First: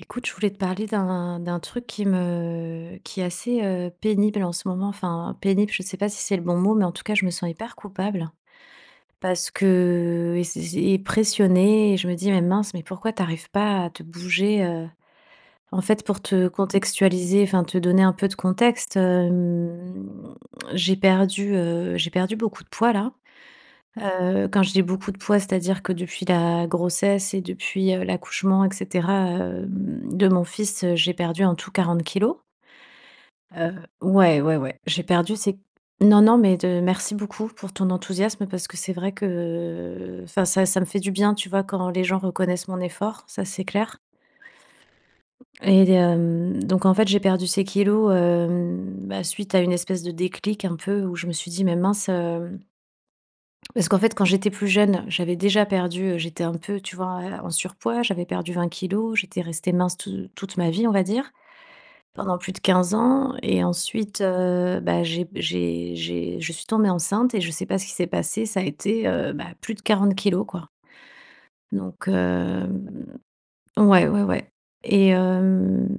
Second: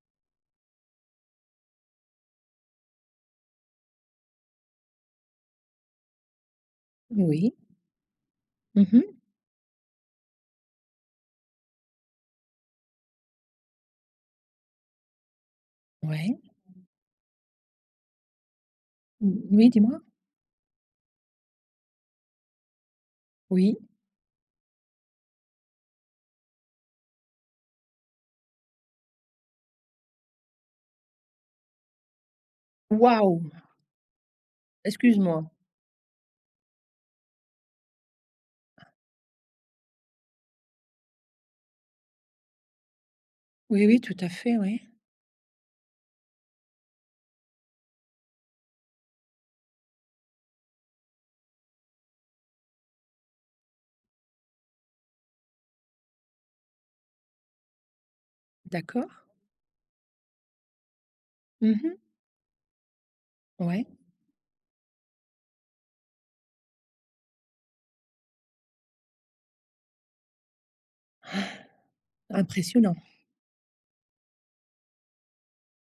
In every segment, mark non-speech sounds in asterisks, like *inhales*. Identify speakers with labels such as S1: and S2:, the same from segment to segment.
S1: Écoute, je voulais te parler d'un d'un truc qui me qui est assez, heu, pénible en ce moment. Enfin, pénible, je sais pas si c'est le bon mot, mais en tout cas je me sens
S2: Oui.
S1: hyper coupable.
S2: Mmh mh.
S1: Parce que et c'est c'est et pressionnée et je me dis: «Mais mince, mais pourquoi t'arrives pas à te bouger» heu, en fait pour
S2: Ouais.
S1: te contextualiser, enfin te donner un peu de contexte,
S2: Oui, dis-moi.
S1: hem, j'ai perdu heu, j'ai perdu beaucoup de poids là.
S2: Oui.
S1: Heu, quand je dis: «Beaucoup de poids», c'est à dire que depuis la grossesse et depuis, heu, l'accouchement et cetera, hem, de mon fils, heu, j'ai perdu en tout 40 kilogrammes.
S2: Waouh!
S1: Heu ouais, ouais, ouais. J'ai
S2: Excuse
S1: perdu
S2: moi.
S1: ces non, non, mais de merci beaucoup pour ton enthousiasme, parce que c'est vrai qu'enfin ça ça me fait du bien, tu vois? Quand les gens reconnaissent mon effort, ça, c'est
S2: Oui,
S1: clair.
S2: oui, tout à fait, oui.
S1: Et hem, donc en fait, j'ai perdu ces kilogrammes, hem, bah, suite à une espèce de déclic un peu où je me suis dit: «Mais mince, heu» parce qu'en fait, quand j'étais plus jeune, j'avais déjà perdu heu, j'étais un peu tu vois, heu, en surpoids. J'avais perdu 20 kilogrammes,
S2: D'accord.
S1: j'étais restée mince te toute ma vie, on va dire.
S2: Mmh mh.
S1: Pendant plus de 15 ans et
S2: Ouais.
S1: ensuite heu, bah, j'ai b j'ai j'ai je suis tombée enceinte et je sais pas ce qu'il s'est passé, ça a été, heu, bah, plus de 40 kilogrammes, quoi.
S2: *inhales*
S1: Donc
S2: Impressionnant.
S1: hem. Ouais, ouais, ouais. Et hem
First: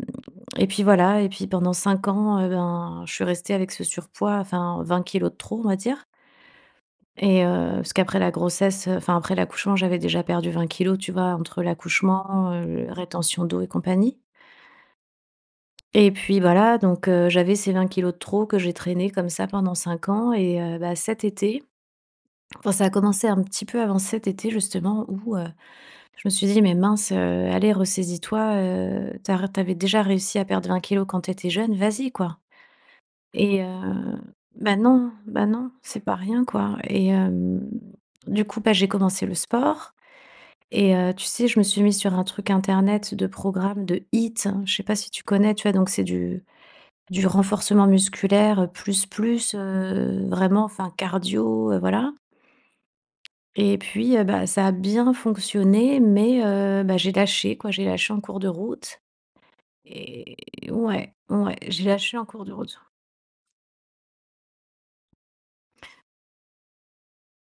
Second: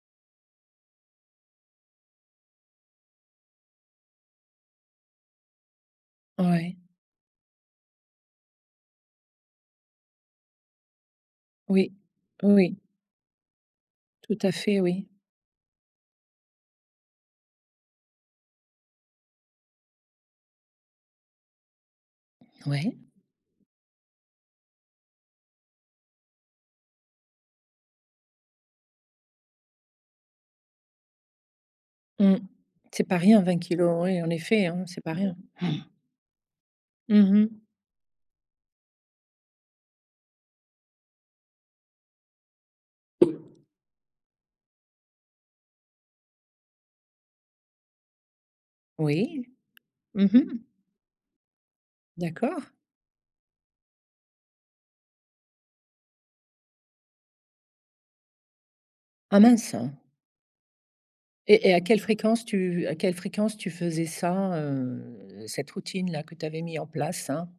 S1: et puis voilà. Et puis pendant 5 ans et ben, je suis restée avec ce surpoids enfin: «20 kilogrammes de trop», on va dire.
S2: Ouais.
S1: Et heu, parce qu'après la grossesse, heu, enfin après l'accouchement, j'avais déjà perdu 20 kilogrammes, tu vois, entre
S2: Oui.
S1: l'accouchement,
S2: Oui.
S1: heu, rétention d'eau et compagnie.
S2: Tout à fait, oui.
S1: Et puis bah là, donc heu, j'avais ces 20 kilogrammes de trop que j'ai traîné comme ça pendant 5 ans et heu, bah, cet été, enfin, ça a
S2: Ouais.
S1: commencé un petit peu avant cet été justement où, heu, je me suis dit: «Mais mince, heu, allez ressaisis toi, heu, t'arr tu avais déjà réussi à perdre 20 kilogrammes quand tu étais jeune, vas-y
S2: Mmh.
S1: quoi!»
S2: C'est pas rien 20
S1: et heu
S2: kilogrammes, oui en effet,
S1: ben,
S2: hein, c'est
S1: non
S2: pas rien.
S1: ben, non,
S2: *inhales*
S1: c'est pas rien quoi. Et
S2: Mmh mh.
S1: hem, du coup, bah, j'ai commencé le sport et heu, tu sais je me suis mise sur un truc internet de programmes de HIIT. Je sais pas si tu connais, tu vois donc c'est du du renforcement musculaire plus,
S2: Oui.
S1: plus, heu,
S2: Mmh mh.
S1: vraiment, enfin, cardio heu, voilà.
S2: D'accord.
S1: Et puis, heu, bah, ça a bien fonctionné mais heu, bah, j'ai lâché quoi. J'ai lâché en cours de route
S2: Ah mince.
S1: et ouais. Ouais,
S2: Et et à
S1: j'ai
S2: quelle
S1: lâché en cours
S2: fréquence
S1: de route.
S2: tu à quelle fréquence tu faisais ça, heu, cette routine là que tu avais mis en place, hein?